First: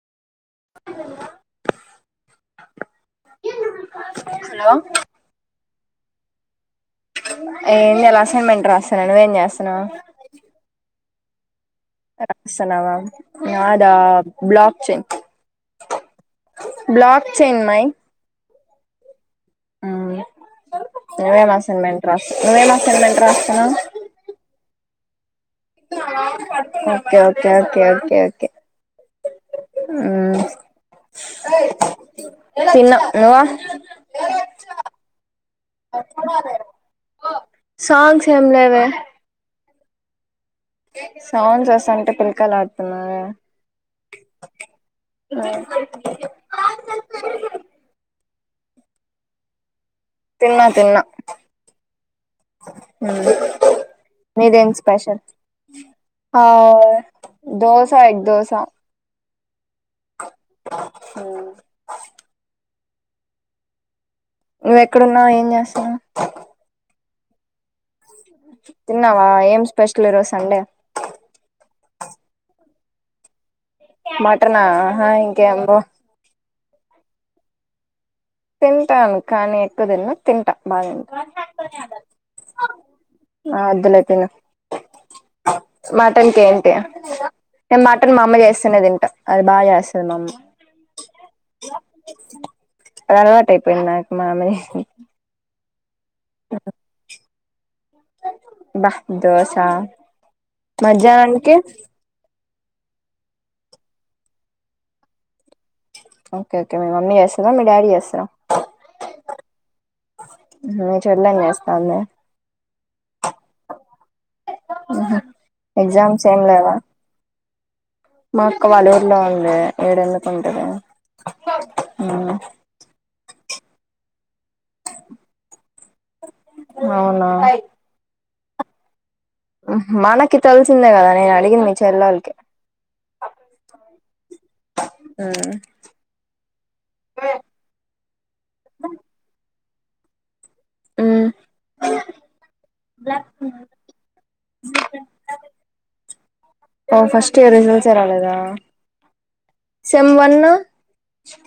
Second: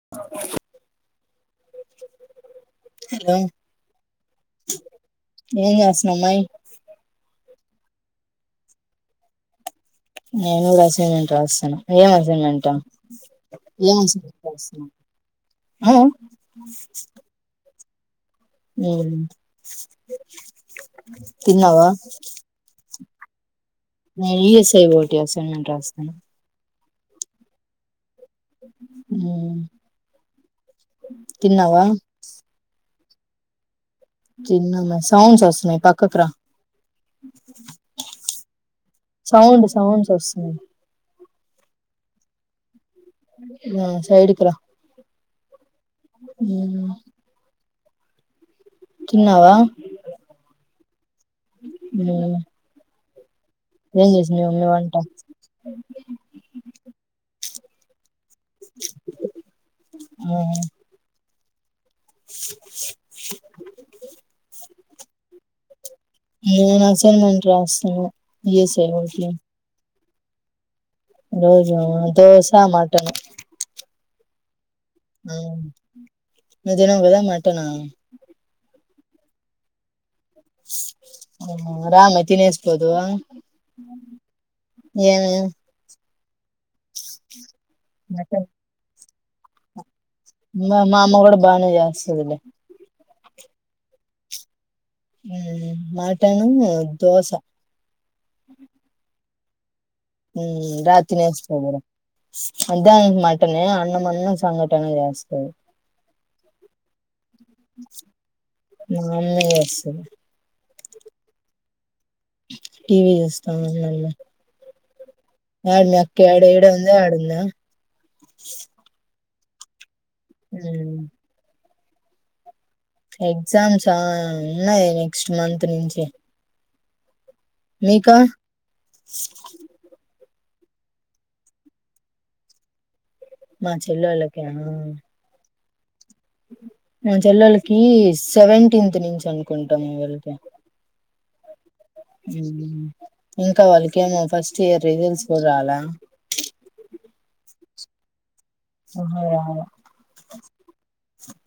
Hello స్మెల్లాయి ఎంలె assignment రాస్తాన్నా నువ్వేం చేస్తాన్నావు నేను కూడా అసైన్మెంట్ రాస్తాన రాస్తన్నావా యెడ ఏం అసైన్మెంట్ బ్లాక్ రాస్తున్నావ్ చెన్ ఆ బ్లాక్ చెన్ మై ఉ ఉ నువ్వేం తిన్నావా అసైన్మెంట్ రా నువ్వేం అసైన్మెంట్ రాస్తున్నావ్ క్యాసి ఇతున్నావా పడుకున్నాం ఓక ఓకే కే ఓకే ఓకే ఉ తిన్నావా హలో చిన్నంగా సౌండ్ వస్తున్నాయి పక్కకు రా సాంగ్స్ ఏం సౌండ్స్ వస్తున్నాయి సౌండ్ చస్తా అంటే పిలకలు ఆడుతున్నావే ఆ సైడికిల కన్నావా తిన్నా తిన్నా ఉమ్. ఉ ఏం చేసింది మీ మమ్మీ మీదేన్ వంట స్పెషల్ దోసా ఎ దోస స ఆఓ అ నువ్వెక్కడున్నావు ఏం చేసన్నా వస్తానుండు రాస్తున్న తిన్నావా ఏం స్పెషల్ ఎట్లో ఈరోజు సండే ఈరోజు దోశ మటన్ మటనా హా ఇంకె అమ్బో నువ్వు తినవు కదా మాటను తింటాను కానీ ఎక్కువ తిన్ను తింటా బానె రామ్మ తినేసిపోదువా ఆ వద్దులే తిను ఏమి మటన్ ఏంటి నేను మటన్ మా అమ్మ చేస్తేనే తింటా అది బాగాచెస్తది మాఅమ్మ కూడా బానే చేస్తులే అలవాటు అయిపోయింది నాకు మామని మా మటన్ దోశ దోస రాత్రి మధ్యానానికి మటనే అన్నం అన్నం సంఘటన చేస్తది ఓకే ఓకే మీ మమ్మి చేస్తది మ అమ్మె జెస్తది మీ చెల్లెం చేస్తాంది టీవీ చూస్తున్నారందరు అ కాదు మీఅక్క యాడ ఇడుందా ఆడుందా మా అక్క వలూరులో ఉంది హే ఇదేండుకుంటది ఆ ఎగ్జామ్స్ ఆ ఉన్నాయి నెక్స్ట్ మంత్ నుంచి అవునా మీకా ఆహా మనక్ నీ కి తెలిసిందే కదా, నేను అడిగింది మీ చెల్లెల్కి. మా చెల్లోలక మా చెల్లెలకి సెవెంటీన్త్ నుంచి అన్ కుంటాము వెళ్తే అ ఇంకా వాళ్ళకెమో ఫస్ట్ స్ట్ ఇయర్ రిజల్ట్స్ కూడా రాలా ఓ ఫస్ట్ ఇయర్ రిజల్ట్స్ ఏ రాలేదా సెమ్ము కాల సెమ్ వన్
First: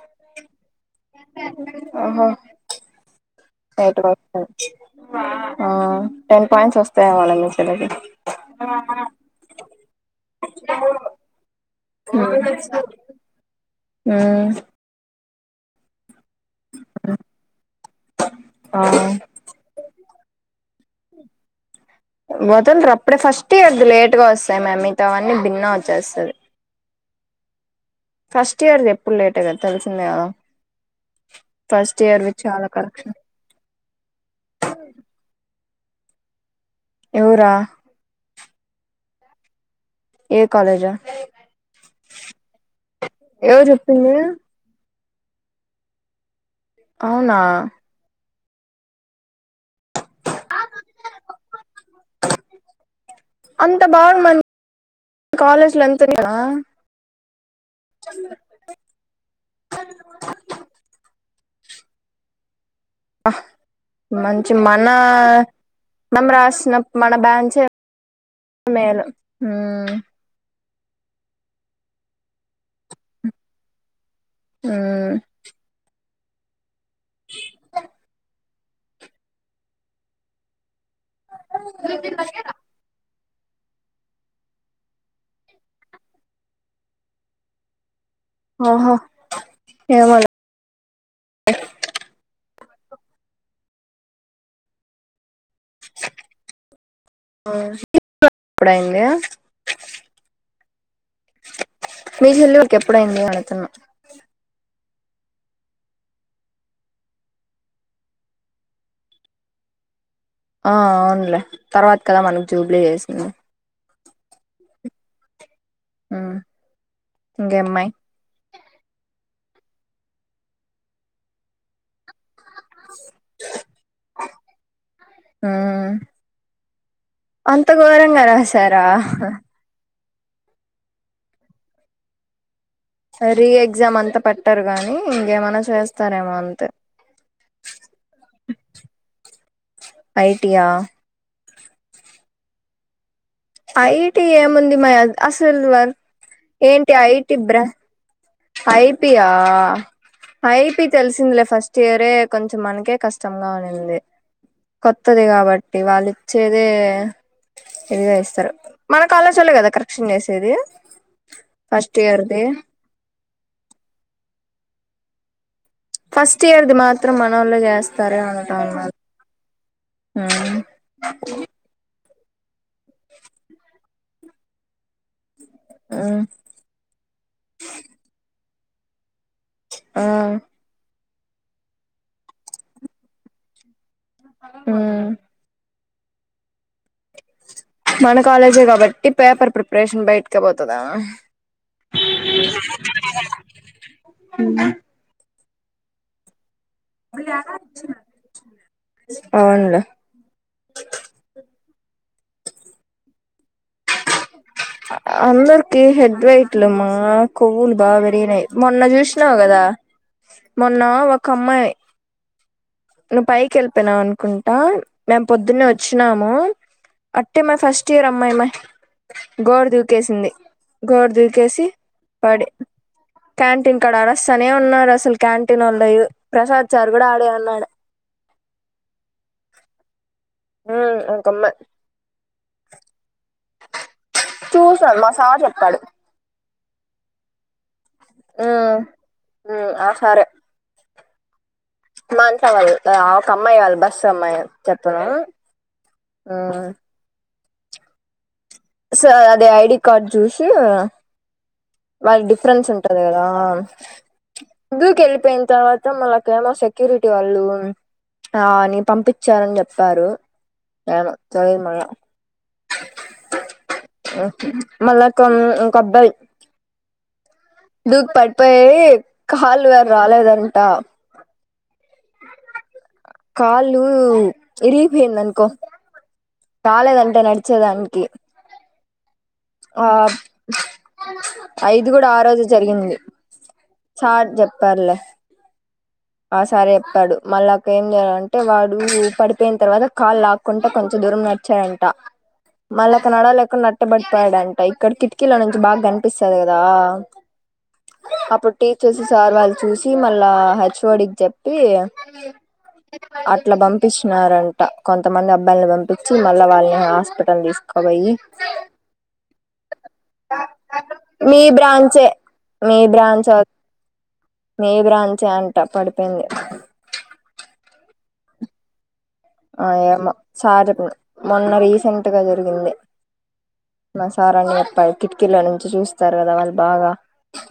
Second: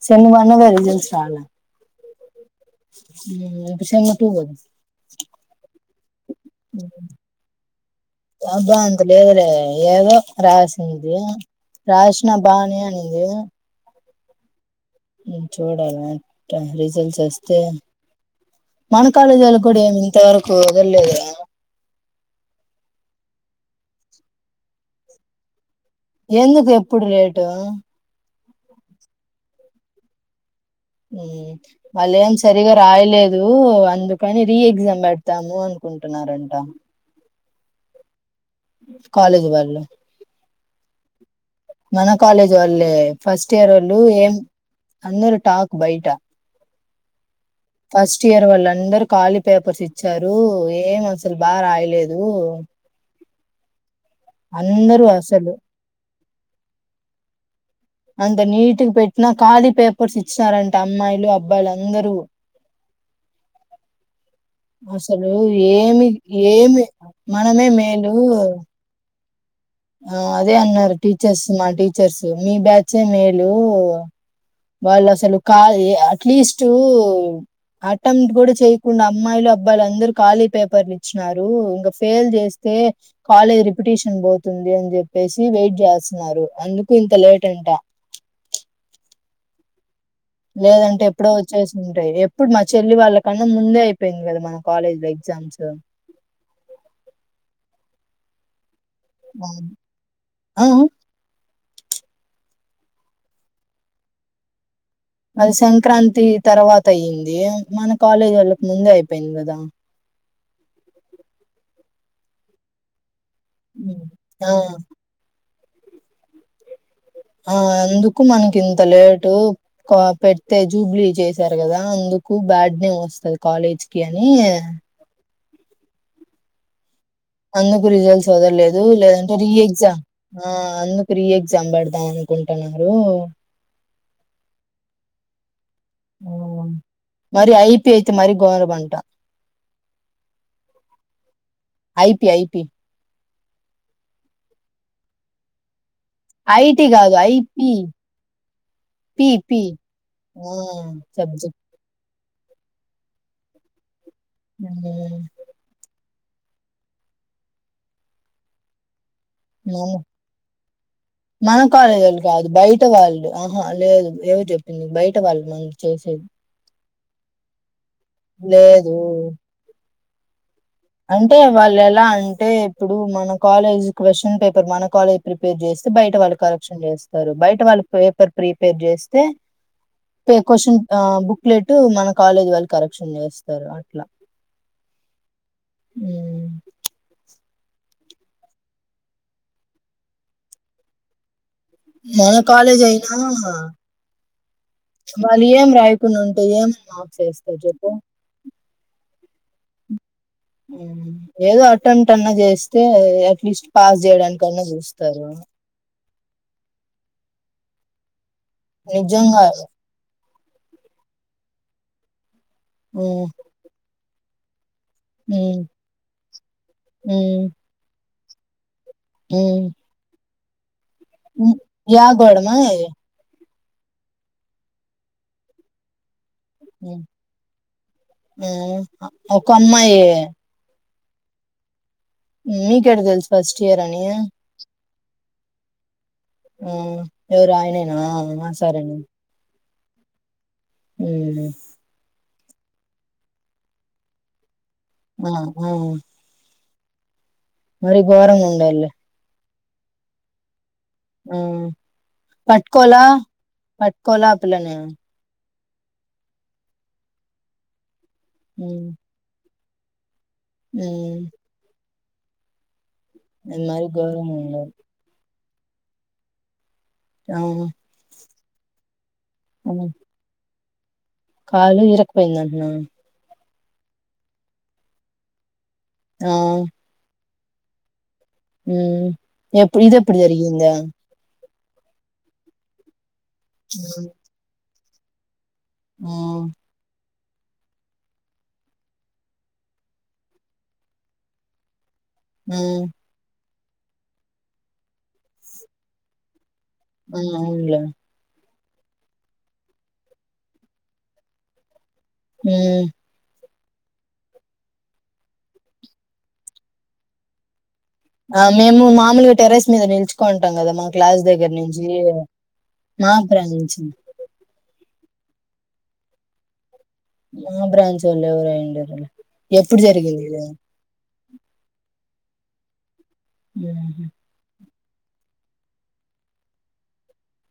సెమ్ము వన్ ఎవరిది చాలా అహ మ్మ్ సెమ్ము టూ, ఆ టెన్ పాయింట్స్ వస్తాయేమోలే మీ చెల్లికి అబ్బా అంత లేదులే ఏదో రాసింది రాశిన బానే అనింది ఆ చూడాలా రిజల్ట్స్ ఓస్తే, ఆ మన కాలేజీ వాళ కూడా ఏమి ఇంతవరకు తెలియదు కదా మొత్తం రప్రే ఫస్ట్ ఇయర్ ది లేట్ గా వస్తాయి మామ్ మిగతావన్నీ భిన్న వచ్చేస్తది ఎందుకు ఎప్ ప్పుడు లేటు ఫస్ట్ ఇయర్ది ఎప్పుడు లేటె గదా తెలిసిందే కదా మ్మ్ ఫస్ట్ మళ్ళ ఇయర్ వి ఏం చాలా సరిగా కరెక్షన్ రాయలేదు అందుకని రీ ఎగ్జామ్ పెడతాము కుంటున్నారంట నువ్ రా కాలేజ్ వాళ్లు ఏ కాలేజ మన కాలేజ్ వాళ్ళే ఫస్ట్ ఇయర్ వాళ్ళు చెప్పింది ఏం అన్నరు టాక్ బయటా అవునా ఫస్ట్ ఇయర్ వాళ్ళందరూ ఖాళీ పేపర్స్ ఇచ్చారు. ఏం అసలు బాగా రాయలేదు అం త బాగు అందరూ అసలు కాలేజ్ల అంత ఆ అంత నీటిగా పెట్టినా ఖాళీ పేపర్స్ ఇచ్చినారంట అమ్మాయిలు అబ్ అబ్బాయిలందరూ ఆ అసలు ఏమి మనం రాసిన ఏమి మన బ్యాచే మనమే మేలు మేలు మ్మ్ ఆ అదే అన్న టీచర్స్ మా టీచర్స్ మీ బ్యాచే మేలు వాళ్ల మ్మ్ అసలు కా ప్లీజ్ టూ ఆటం గుడ చేయకుండా అమ్మాయిలు అబ్బాయి అందరూ ఖాళీ పేపర్లు ఇచ్చినారు ఇంకా ఫెల్ చేస్తే కాలేజ్ రిపిటిషన్ పో తుంది అని చెప్పేసి వెయిట్ చేస్తున్నారు అందుకు ఇంత లేట్ అంట ఆహా లేదంటే ఎప్పుడో వచ్చేసి ఉంటాయి ఎప్పుడు మ చెల్లి వాళ్ళ కన్నా ముందే అయిపోయింది కదా మన కాలేజ్ లో ఎగ్జామ్స్ ఆ ఇప్పుడైదా అవును. ఆ! ఆ! మీ చేలికి ఎప్పుడ అయింది అడుతన్నా అది సంక్రాంతి తర్వాత అయింది మన కాలేజీ వాళ్ళకు ముందే అయిపోయింది కదా ఆ అవునులే తర్వాత కదా మనకు జూబ్లీ చేసింది ఆం ఆం ఆ ఎందుకు మనకు గింత లేటు పెడితే జూబ్లీ చేసారు కదా అందుకు క్కు బ్యాడ్ నేమ్ వస్తుది కాలేజ్ కి అని హు అందుకు రిజల్ట్స్ చవదలేదు రాసారా లేదంటే రీ ఎగ్జామ్ ఆ అందు ప్రీ ఎక్జామ్ పెడతాఅనుకుంట రీ ఎగ్జామ్ అంతా పట్టారు గాని ఏ మనసు మరి ఐపీ అయితే మరి గోరం మఅంట ఐటియా ఐపీ ఐపి ఐటీ ఏముంది మే అసలు అ ఐటీ కాదు ఐపీ ఐపియా పీ, పీ. ఆ! ఐపితెల్సిందలే సబ్జెక్ట్. ఫస్ట్ ఇయరే అతే కొంచెం మనకే కష్టంగా ఉనింది హ్మ్. కొత్తది కాబట్టి వాళ్ళు వచ్చేదే ఇదిగా ఇస్తారు మనక్ కాలేజ్ వోల్లే కదా మన కరెక్షన్ చేసేది మన ఫస్ట్ కాలేజోళ్ళు ఇయర్ దీ కాదు. బయట వాళ్ళు. ఆహా లేదు ఏవో చెప్పింది బయట వాళ్ళు మ ఫస్ట్ ఇయర్ది మా మాత్రం మనోళ్ళు చేస్తారు లేదు హు అంటే వాళ్ళు ఎలా అంటే ఇప్పుడు మన కాలేజ్ క్వశ్చన్ పేపర్ మన కాలేజ్ ప్రిపేర్ చేస్తేబయట వాళ్ళు కలెక్షన్ చేస్తారు బయట వాళ్ళు పేపర్ ప్రీపేర్ చేస్ ఆ పే కొశ్చన్ ఆ బుక్లెట్ మన కాలేజీ వాళ్ళు కరెక్షన్ చేస్తారు అట్లా హు మ్ మన కాలేజే కాబట్టి పేపర్ ప్రిపరేషన్ బయటికే పోతదా మన కాలేజ్ అయినా వాళ్ళు ఏం రాయకుండా ఉంటే ఏం మార్క్స్ వేస్తారు చెప్పు అవునులే ఏదో అటం అట్న్నా చేస్తే అట్లీస్ట్ పాస్ జెయడానికన్నా జుస్తారు ఇదే ఇట్లమ్మా కొవ్వులు బాగా పెరిగినయ్ మొన్న జుసినావు నిజంగా కదా మొన్న ఒక అమ్మాయ్ హ్మ్. నువ్వు పై కెల్పేనావ్ కుంటా మేము హ్మ్. పొద్దున్నే వచ్చినాము అట్టే హ్మ్. మా ఫస్ట్ ఇయర్ మై మై గోడ దూకేసింది గోడ మ్ దూకేసి యా పడి గోడమ్మాయ్ క్యాంటీన్ కాడ అడస్తనే ఉన్నారు అసలు క్యాంటీన్ ఓళ్లు మ్ ఒక అమ్మాయి మ్ ఒక అమ్మ మీకేట్ట తెలుసు ఫస్ట్ ఇయర్ అని చూసన్ మా సార్ చెప్పాడు మ్ ఎవరు ఆయనే అ ఆ సరేనం మ్ సారే అల గడే మానసలి ఒక అమ్మాయి కావాలి బస్ అమ్మాయి చెక్కన ఆ ఆ ఆ మరి గోరంగా ఉం స అదే ఐ ఇకాడ్ జూసి ఆ వాళ్ళు డిప్రేండ్స్ ఉంట్రరు పట్టుకోలా కదా పట్టుకోలా ఆ పిల్లని దూకి వెళ్ళిపోయింది తర్వాత మన క్లేమో సెక్యూరిటీ వాళ్ళు ఆ నీ పంపించరని చెప్ సారు ఏ చాల మ మరి ఘోరంగా ఉండేది మళ కొ కొబ్బాయి అవు ప కాళ్ళు వేరు రాలేదాని అట్ట కాలు ఇరకపోయిందంటున్నా కాలు ఇపోన్ అన్కో ఆ కాాలే దంటే నడిత వచ్చేదానికి ఆ ఎప్పు ఇది ఎప్పుడు జరిగింద ఐదు కూడా ఆ రోజు జరిగింది చార్ జబ్ పర్ల ఆ సారి చెప్తాడు మళ్ళా అక్క ఏం చేయాలంటే వాడు పడిపోయిన తర్వాత కాళ్ళు లాక్కుంటడా కొంచెం దూరం నడిచారంట ఆ మళ్లక్క నాడాల నేతబడుతడంత ఇక్కడ కిటికీలో నుంచి బాగా కనిపిస్తుంది కదా ఆ అవునులే [unintelligible] అప్పుడు టీచర్స్ సార్ వాళ్ళు చూసి మళ్ళా హచ్ చోడికి చెప్పి అ ఇట్లా పంపించినారంట కొంతమంది అబ్బాయిని పంపించి మళ్ళా వాళ్ళని హాస్పిటల్ తీ ఆ మేము మామూలుగా టెరెస్ మీద నిలుచుకుంటాం కదా మా క్లాస్ మీ దగ్గర నుంచి బ్రాంచే మీ మా [unintelligible] చ ట్ట పడిపోయింది మా బ్రాంచ వాళ్ళు ఎవరు అయ్యి ఉండరులే ఆ ఏమో సార్ చెప్పాడు మొన్న రీసెంట్ [unintelligible] జరిగింది మా సార్ అని [unintelligible] కిటికీలో నుంచి చూస్తారు కదా వాళ్ళు బాగా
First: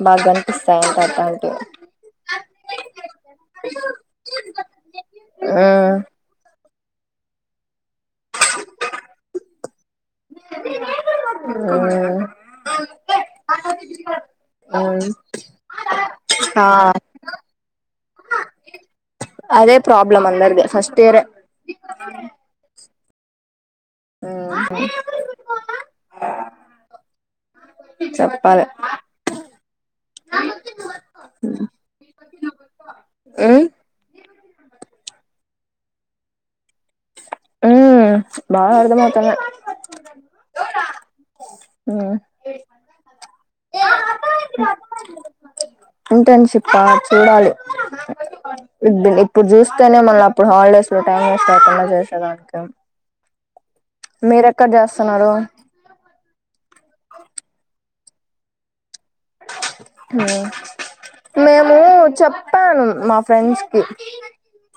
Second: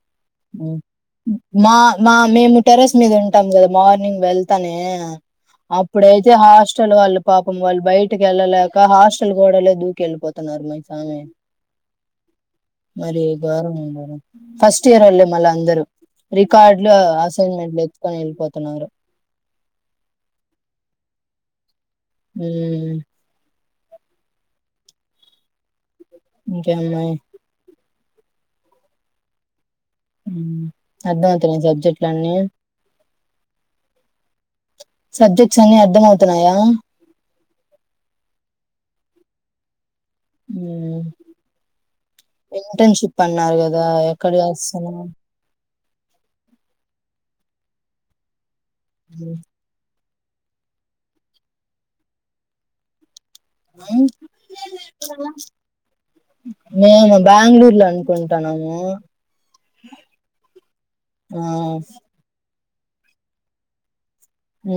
బాగా కనిపిస్తాయంట అట్లాంటివి మా మా మేము టెరస్ మీద ఉంటాం కదా మార్నింగ్ వెళ్తానే మ్మ్ అప్పుడైతే హాస్ [unintelligible] పాపం వాళ్ళు బయటికి ఎళ్ళలేక హాస్టల్ గోడలే దూకి ఎళ్ళిపోతున్నారు మై సామి మరి గోరంగా ఉన్నారా ఫస్ట్ [unintelligible] ఇయర్స్ మ్మ్ వల్లే మళ్ళ అందరు ఆ రికార్డులు అసైన్మెంట్లు ఎత్తుకొని వెళ్ళిపోతున్నారు అదే ప్రాబ్లం అందరిది ఫస్ట్ ఇయరే మ్మ్ మ్ ఇంకేమున్నాయి చెప్పాలే ఉ అర్థమవుతున్నాయ సబ్జెక్టులన్నీ ఉమ్ సబ్జెక్ట్స్ అన్ని అర్ధమవుతున్నాయా ఉ బాగా అర్థమవుతున్నాయి ఉ ఉమ్ ఇంటర్న్షిప్ అన్న న్నారు కదా ఎక్కడ చేస్తున్నావు ఇంటర్న్షిప్పా చూడాలి ఇప్పుడు చూస్తేనే మళ్ళ అ ఇప్పుడు హాలిడేస్ లో టైం వేస్ట్ ఐపోలా చేసేదానికా మేము బెంగళూరు లో ఉం ఉంటన్నాము ఆ మేము చెప్ ప్పాను మా ఫ్రెండ్స్కి ఉ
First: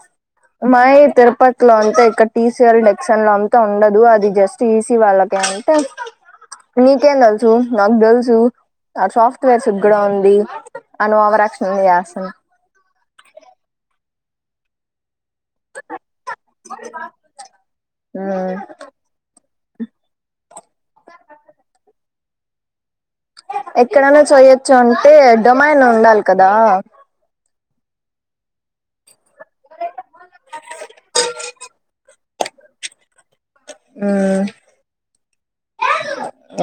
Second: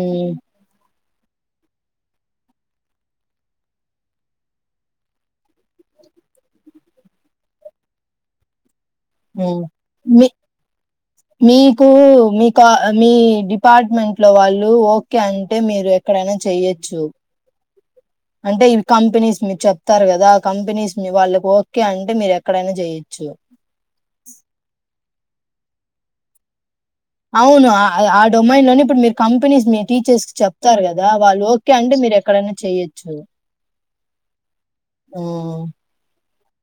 మాయ తిరుపతిలో అంటే ఇక్కడ టీ సీ ఎల్ డెక్షన్ లో అంతా ఉండదు. అది జస్ట్ ఈ సీఈ వాళ్ళకే అంటే నీకేం తెలుసు నాకు తెలుసు ఆ ఉ సాఫ్ట్వేర్స్ కూడా మీ ఉంది అని ఓవరాక్షన్ మీకు చేస్తాను మీక మీ డిపార్ట్మెంట్ ట్లో వాళ్ళు ఓ కే అంటే మీరు ఎక్కడైనా చెయ్యొచ్చు అంటే ఇవి కంపెనీస్ మీరు చెప్తారు. కదా ఆ కంపెనీస్ మీ వాళ్ళకి ఓకే అంటే మీరు ఎ ఎక్కడైనా చెయ్ ఎక్కడైనా చేయొచ్చు అం టే డోమాయిన్ ఉండాలి కదా అవును ఆ ఆ డొమైన్ లోనే ఇప్పుడు మీరు కంపెనీస్ మీ టీచర్స్ కి చెప్తారు. గాదా వాళ్ళు ఓకే అంటే మీరు ఎక్కడైనా చెయ్యొచ్చు. ఉ ఉ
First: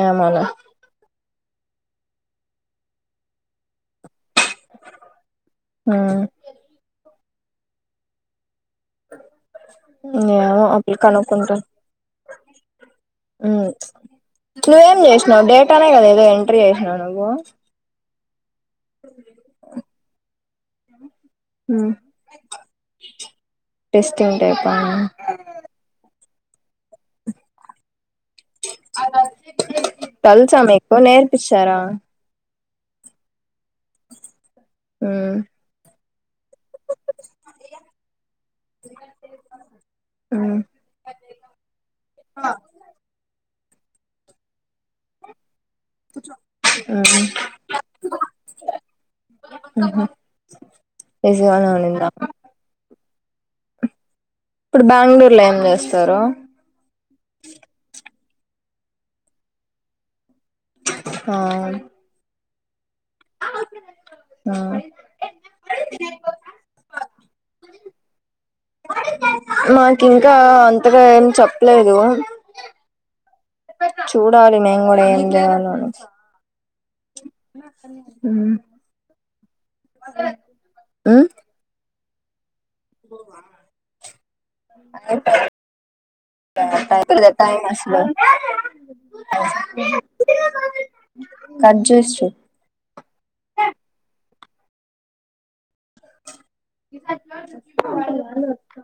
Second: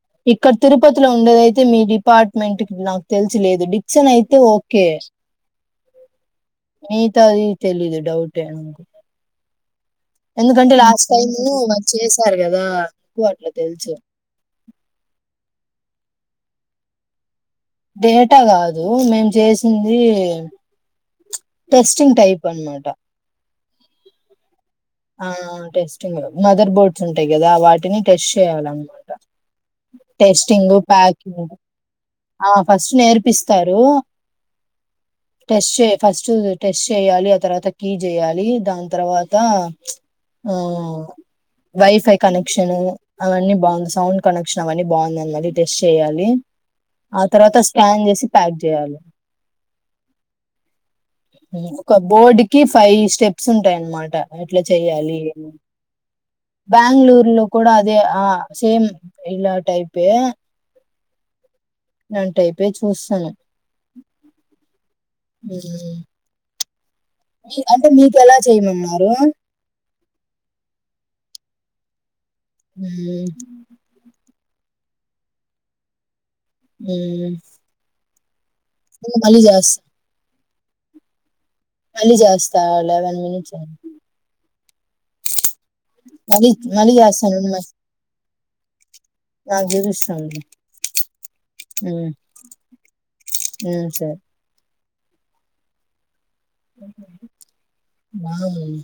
ఏమోలే ఇక్కడ తిరుపతిలో ఉ ఉండేదయితే మీ డిపార్ట్మెంట్కి నాకు తెలిసి లేదు డిక్షన్ అయితే ఓకే ఉ మిగతాది తెలిదు డౌటే ఏమో ఎందుకంటే అప్పుడు లాస్ట్ టైమ్ కనుక్కుంటాను మ చేసారు కదా నాకు అట్లా తెలుసు నువ్వు డేటానే కదా ఏదో ఎంట్రీ చేసినావ్ నువ్వు డే ట కాదు మేము చేసింది టెస్టింగ్ టైప్ అన్న మాటా టెస్టింగ్ టైప్ ఆ టెస్ట్ంగ్ మదర్ బోర్డ్స్ ఉంటాయి గా దా వాటిని టెస్ట్ చేయాలన్నమాట తెలుసా టెస్టింగ్ మీకు ప్యాకింగ్ నేర్పిచ్చారా ఆ ఫస్ట్ నేర్పిస్తారు మ్మ్ టెస్ట్ చేపి ఫస్ట్ టెస్ట్ చేయాలి. ఆ తర్వాత కీ చేయాలి దాని తర్వాత ఆ మ్మ్ వైఫై కనెక్షను అవన్నీ బాగుంది సౌండ్ కనెక్షన్ అవన్నీ బాగుందన్నదీ టస్ చేయాలి, ఆ తర్వాత స్కాన్ చేసి ప్యాక్ చేయాలి, బిజీగానే ఒక ఉన్నిందా బోర్డ్ కి ఫైవ్ స్టెప్స్ ఉంటాయనమాట ఇప్పుడు చెయాలి బెంగళూరు లో ఏం చేస్తారు బెంగళూరు లో కూడా అదే ఆ సేమ్ ఇలా టైప్ హే ఆ న టైపే వస్తాను ఆ చేయమన్నారు మాకు ఇంకా అంతట ఏం చెప్ ఎలా ఎదు మ్ డి మే కూడా కూడా ఎ మ్ మ్ మల్లి చెస్ ఆ మల్లి చెస్ చ లేవెన్ మనిట్స్ మళ్ళీ మళ్ళీ చేస్తాను నాకు చూపిస్తుంది సరే [inaudible] బాగుంది